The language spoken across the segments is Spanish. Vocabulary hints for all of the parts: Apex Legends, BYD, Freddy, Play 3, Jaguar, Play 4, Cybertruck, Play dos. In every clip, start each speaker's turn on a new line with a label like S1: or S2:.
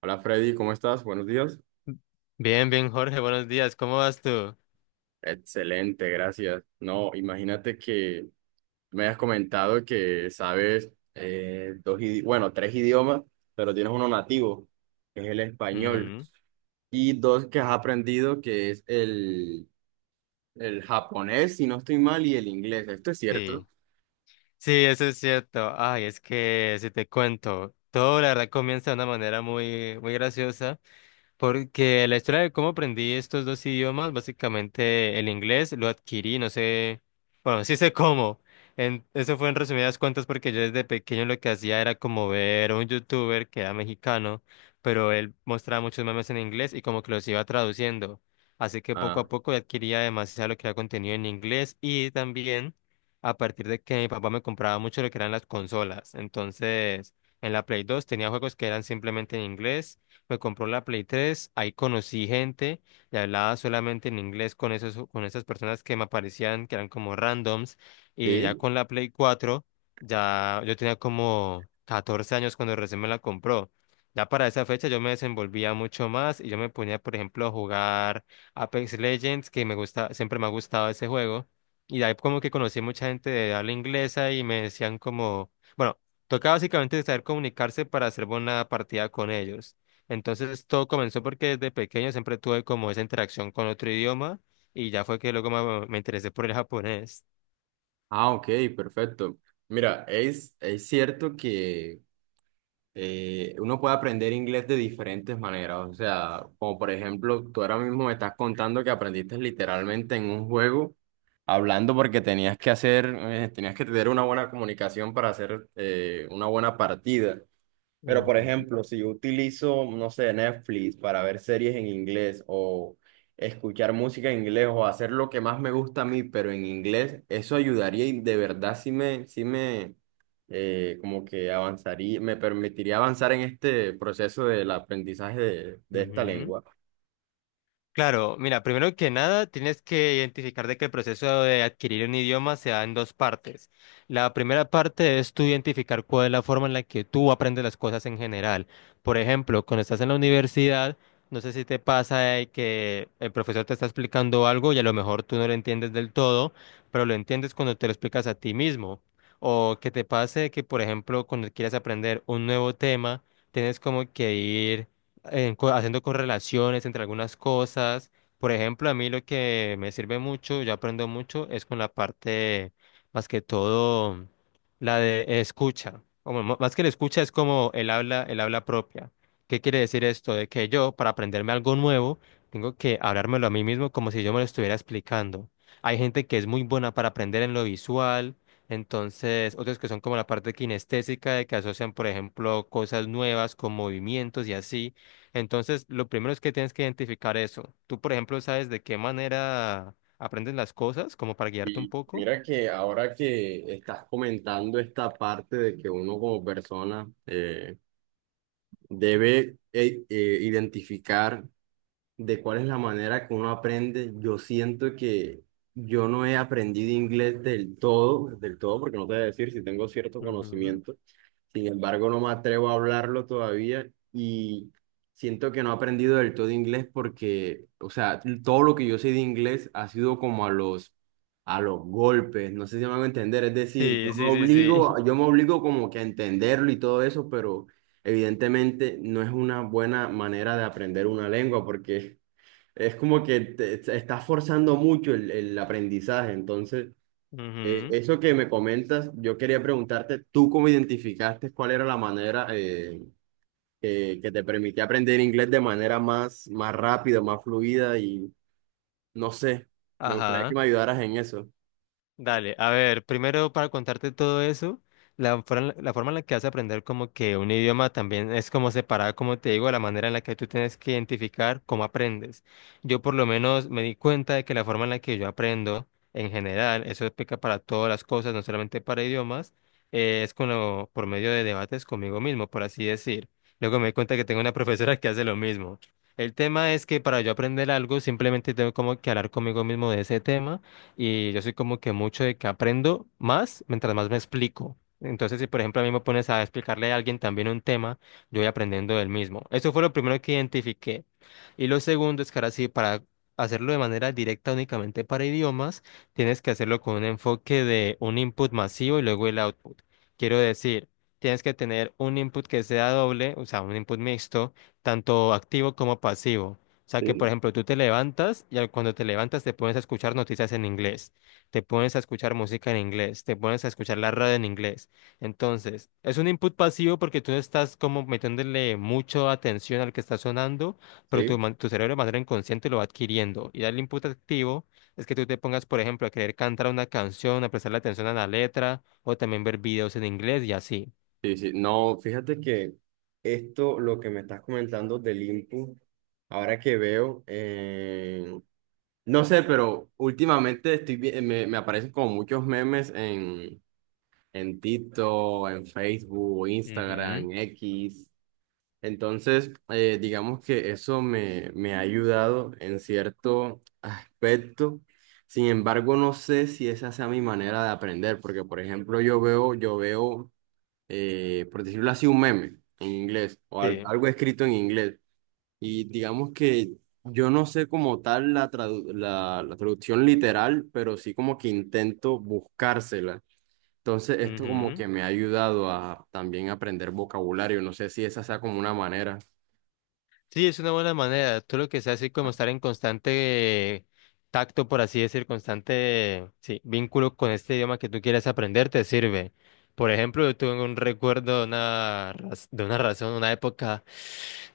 S1: Hola Freddy, ¿cómo estás? Buenos días.
S2: Bien, bien, Jorge, buenos días. ¿Cómo vas tú?
S1: Excelente, gracias. No, imagínate que me has comentado que sabes dos, bueno, tres idiomas, pero tienes uno nativo, que es el español,
S2: Ujú.
S1: y dos que has aprendido, que es el japonés, si no estoy mal, y el inglés. ¿Esto es cierto?
S2: Sí, sí, eso es cierto. Ay, es que si te cuento, todo la verdad comienza de una manera muy, muy graciosa. Porque la historia de cómo aprendí estos dos idiomas, básicamente el inglés lo adquirí, no sé, bueno, sí sé cómo. Eso fue en resumidas cuentas porque yo desde pequeño lo que hacía era como ver a un youtuber que era mexicano, pero él mostraba muchos memes en inglés y como que los iba traduciendo. Así que poco
S1: Ah,
S2: a poco adquiría demasiado lo que era contenido en inglés y también a partir de que mi papá me compraba mucho lo que eran las consolas. Entonces, en la Play 2 tenía juegos que eran simplemente en inglés. Me compró la Play 3, ahí conocí gente y hablaba solamente en inglés con esas personas que me aparecían, que eran como randoms, y ya
S1: sí.
S2: con la Play 4, ya yo tenía como 14 años cuando recién me la compró. Ya para esa fecha yo me desenvolvía mucho más y yo me ponía, por ejemplo, a jugar Apex Legends, que me gusta, siempre me ha gustado ese juego. Y de ahí como que conocí mucha gente de habla inglesa y me decían como, bueno, tocaba básicamente saber comunicarse para hacer buena partida con ellos. Entonces todo comenzó porque desde pequeño siempre tuve como esa interacción con otro idioma y ya fue que luego me interesé por el japonés.
S1: Ah, ok, perfecto. Mira, es cierto que uno puede aprender inglés de diferentes maneras. O sea, como por ejemplo, tú ahora mismo me estás contando que aprendiste literalmente en un juego, hablando porque tenías que hacer, tenías que tener una buena comunicación para hacer una buena partida. Pero, por
S2: Ujú,
S1: ejemplo, si yo utilizo, no sé, Netflix para ver series en inglés o escuchar música en inglés o hacer lo que más me gusta a mí, pero en inglés, eso ayudaría y de verdad sí me como que avanzaría, me permitiría avanzar en este proceso del aprendizaje de esta
S2: ujú.
S1: lengua.
S2: Claro, mira, primero que nada tienes que identificar de que el proceso de adquirir un idioma se da en dos partes. La primera parte es tú identificar cuál es la forma en la que tú aprendes las cosas en general. Por ejemplo, cuando estás en la universidad, no sé si te pasa de que el profesor te está explicando algo y a lo mejor tú no lo entiendes del todo, pero lo entiendes cuando te lo explicas a ti mismo. O que te pase que, por ejemplo, cuando quieres aprender un nuevo tema, tienes como que ir haciendo correlaciones entre algunas cosas. Por ejemplo, a mí lo que me sirve mucho, yo aprendo mucho, es con la parte, más que todo, la de escucha. O más que la escucha es como el habla propia. ¿Qué quiere decir esto? De que yo, para aprenderme algo nuevo, tengo que hablármelo a mí mismo como si yo me lo estuviera explicando. Hay gente que es muy buena para aprender en lo visual, entonces otros que son como la parte kinestésica, de que asocian, por ejemplo, cosas nuevas con movimientos y así. Entonces, lo primero es que tienes que identificar eso. Tú, por ejemplo, sabes de qué manera aprendes las cosas, como para guiarte un
S1: Y
S2: poco.
S1: mira que ahora que estás comentando esta parte de que uno como persona debe identificar de cuál es la manera que uno aprende. Yo siento que yo no he aprendido inglés del todo, porque no te voy a decir si tengo cierto
S2: Ujú.
S1: conocimiento. Sin embargo, no me atrevo a hablarlo todavía y siento que no he aprendido del todo inglés porque, o sea, todo lo que yo sé de inglés ha sido como a los golpes, no sé si me van a entender, es decir,
S2: Sí, sí, sí, sí.
S1: yo me obligo como que a entenderlo y todo eso, pero evidentemente no es una buena manera de aprender una lengua porque es como que te estás forzando mucho el aprendizaje. Entonces,
S2: Ujú.
S1: eso que me comentas, yo quería preguntarte, ¿tú cómo identificaste cuál era la manera que te permitía aprender inglés de manera más, más rápida, más fluida? Y no sé, me gustaría que
S2: Ajá.
S1: me ayudaras en eso.
S2: Dale, a ver, primero para contarte todo eso, la forma en la que vas a aprender como que un idioma también es como separada, como te digo, de la manera en la que tú tienes que identificar cómo aprendes. Yo por lo menos me di cuenta de que la forma en la que yo aprendo en general, eso explica para todas las cosas, no solamente para idiomas, es por medio de debates conmigo mismo, por así decir. Luego me di cuenta que tengo una profesora que hace lo mismo. El tema es que para yo aprender algo simplemente tengo como que hablar conmigo mismo de ese tema y yo soy como que mucho de que aprendo más mientras más me explico. Entonces, si por ejemplo a mí me pones a explicarle a alguien también un tema, yo voy aprendiendo del mismo. Eso fue lo primero que identifiqué. Y lo segundo es que ahora sí, para hacerlo de manera directa únicamente para idiomas, tienes que hacerlo con un enfoque de un input masivo y luego el output. Quiero decir, tienes que tener un input que sea doble, o sea, un input mixto, tanto activo como pasivo. O sea que, por
S1: Sí.
S2: ejemplo, tú te levantas cuando te levantas te pones a escuchar noticias en inglés, te pones a escuchar música en inglés, te pones a escuchar la radio en inglés. Entonces, es un input pasivo porque tú no estás como metiéndole mucha atención al que está sonando, pero tu,
S1: Sí,
S2: man- tu cerebro de manera inconsciente lo va adquiriendo. Y el input activo es que tú te pongas, por ejemplo, a querer cantar una canción, a prestarle atención a la letra, o también ver videos en inglés y así.
S1: sí, sí. No, fíjate que esto, lo que me estás comentando del input, ahora que veo, no sé, pero últimamente me aparecen como muchos memes en TikTok, en Facebook,
S2: Ujú.
S1: Instagram, X. Entonces, digamos que eso me ha ayudado en cierto aspecto. Sin embargo, no sé si esa sea mi manera de aprender, porque, por ejemplo, yo veo, por decirlo así, un meme en inglés o
S2: Sí.
S1: algo escrito en inglés. Y digamos que yo no sé como tal la traducción literal, pero sí como que intento buscársela. Entonces esto como
S2: Ujú.
S1: que me ha ayudado a también aprender vocabulario. No sé si esa sea como una manera.
S2: Sí, es una buena manera. Tú lo que sea así como estar en constante tacto, por así decir, constante, sí, vínculo con este idioma que tú quieres aprender, te sirve. Por ejemplo, yo tuve un recuerdo de una razón, una época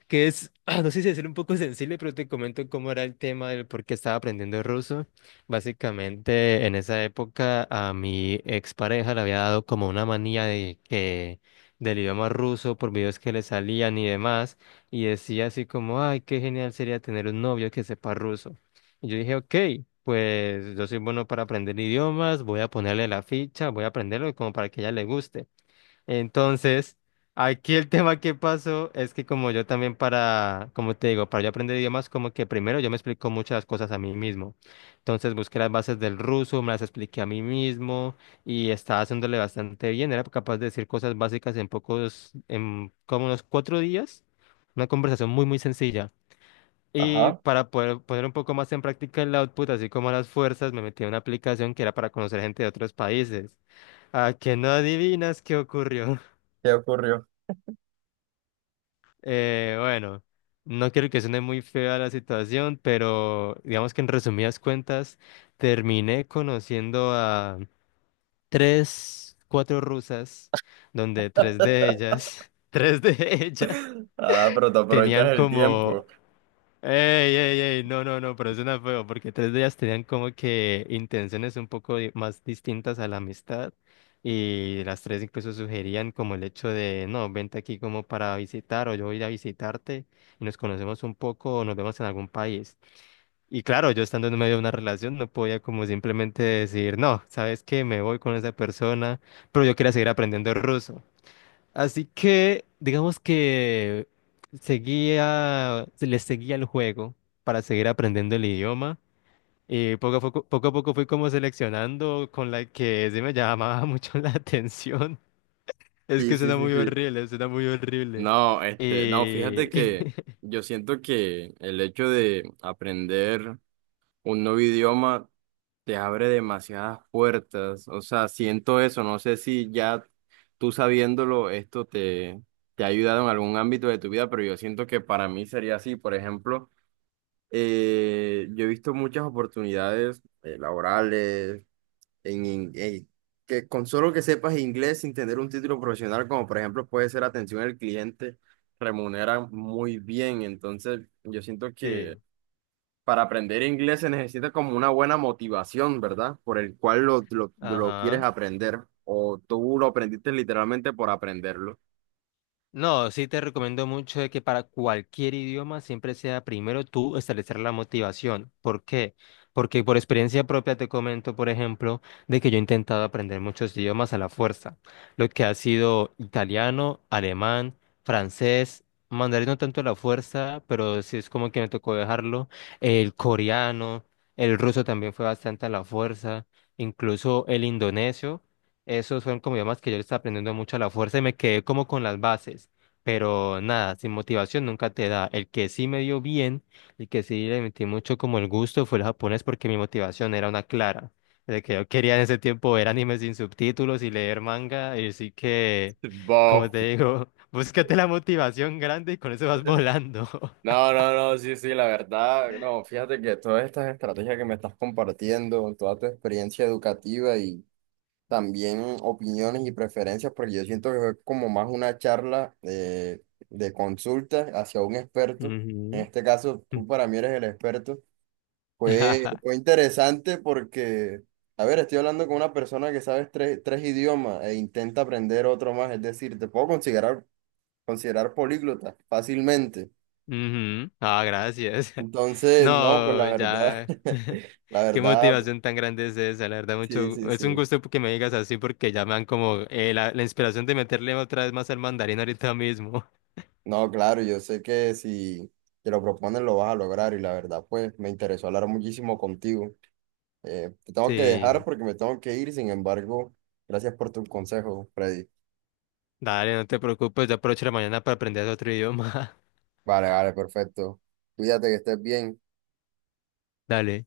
S2: que es, ah, no sé si decir un poco sensible, pero te comento cómo era el tema del por qué estaba aprendiendo ruso. Básicamente, en esa época a mi expareja le había dado como una manía de que del idioma ruso por videos que le salían y demás y decía así como, ay, qué genial sería tener un novio que sepa ruso. Y yo dije, ok, pues yo soy bueno para aprender idiomas, voy a ponerle la ficha, voy a aprenderlo como para que a ella le guste. Entonces, aquí el tema que pasó es que como yo también para, como te digo, para yo aprender idiomas, como que primero yo me explico muchas cosas a mí mismo. Entonces busqué las bases del ruso, me las expliqué a mí mismo y estaba haciéndole bastante bien. Era capaz de decir cosas básicas en como unos 4 días. Una conversación muy, muy sencilla. Y
S1: Ajá,
S2: para poder poner un poco más en práctica el output, así como las fuerzas, me metí a una aplicación que era para conocer gente de otros países. A que no adivinas qué ocurrió.
S1: ¿qué ocurrió?
S2: Bueno, no quiero que suene muy fea la situación, pero digamos que en resumidas cuentas terminé conociendo a tres, cuatro rusas, donde tres de ellas, tres de ellas
S1: Ah, pero te aprovechas
S2: tenían
S1: el
S2: como
S1: tiempo.
S2: Ey, ey, ey, no, no, no, pero suena feo, porque tres de ellas tenían como que intenciones un poco más distintas a la amistad, y las tres incluso sugerían como el hecho de, no, vente aquí como para visitar, o yo voy a ir a visitarte, y nos conocemos un poco, o nos vemos en algún país. Y claro, yo estando en medio de una relación, no podía como simplemente decir, no, ¿sabes qué? Me voy con esa persona, pero yo quería seguir aprendiendo ruso. Así que, digamos que se le seguía el juego para seguir aprendiendo el idioma. Y poco a poco fui como seleccionando con la que sí me llamaba mucho la atención. Es
S1: Sí,
S2: que
S1: sí,
S2: suena
S1: sí,
S2: muy
S1: sí.
S2: horrible, suena muy horrible.
S1: No, este, no,
S2: Y...
S1: fíjate que yo siento que el hecho de aprender un nuevo idioma te abre demasiadas puertas. O sea, siento eso. No sé si ya tú sabiéndolo, te ha ayudado en algún ámbito de tu vida, pero yo siento que para mí sería así. Por ejemplo, yo he visto muchas oportunidades laborales en que con solo que sepas inglés sin tener un título profesional, como por ejemplo puede ser atención al cliente, remuneran muy bien. Entonces, yo siento que
S2: Sí,
S1: para aprender inglés se necesita como una buena motivación, ¿verdad? Por el cual lo quieres
S2: ajá.
S1: aprender. O tú lo aprendiste literalmente por aprenderlo.
S2: No, sí te recomiendo mucho de que para cualquier idioma siempre sea primero tú establecer la motivación. ¿Por qué? Porque por experiencia propia te comento, por ejemplo, de que yo he intentado aprender muchos idiomas a la fuerza, lo que ha sido italiano, alemán, francés, mandarín no tanto a la fuerza, pero sí es como que me tocó dejarlo, el coreano, el ruso también fue bastante a la fuerza, incluso el indonesio. Esos fueron como idiomas que yo le estaba aprendiendo mucho a la fuerza y me quedé como con las bases. Pero nada, sin motivación nunca te da. El que sí me dio bien, el que sí le metí mucho como el gusto fue el japonés porque mi motivación era una clara. De que yo quería en ese tiempo ver animes sin subtítulos y leer manga. Y así que, como
S1: Bof.
S2: te digo, búscate la motivación grande y con eso vas volando.
S1: No, no, no, sí, sí, la verdad, no, fíjate que todas estas estrategias que me estás compartiendo, toda tu experiencia educativa y también opiniones y preferencias, porque yo siento que fue como más una charla de consulta hacia un experto. En
S2: Ujú.
S1: este caso, tú para mí eres el experto. Fue interesante porque, a ver, estoy hablando con una persona que sabe tres idiomas e intenta aprender otro más, es decir, te puedo considerar, considerar políglota fácilmente.
S2: Ujú. Ah, gracias.
S1: Entonces, no, pues
S2: No,
S1: la verdad,
S2: ya.
S1: la
S2: Qué
S1: verdad,
S2: motivación tan grande es esa, la verdad,
S1: sí,
S2: mucho.
S1: sí,
S2: Es un
S1: sí.
S2: gusto que me digas así porque ya me dan como la inspiración de meterle otra vez más al mandarín ahorita mismo.
S1: No, claro, yo sé que si te lo propones lo vas a lograr y la verdad, pues me interesó hablar muchísimo contigo. Te tengo que dejar
S2: Sí,
S1: porque me tengo que ir, sin embargo, gracias por tus consejos, Freddy.
S2: dale, no te preocupes, ya aprovecho la mañana para aprender otro idioma.
S1: Vale, vale, perfecto. Cuídate que estés bien.
S2: Dale.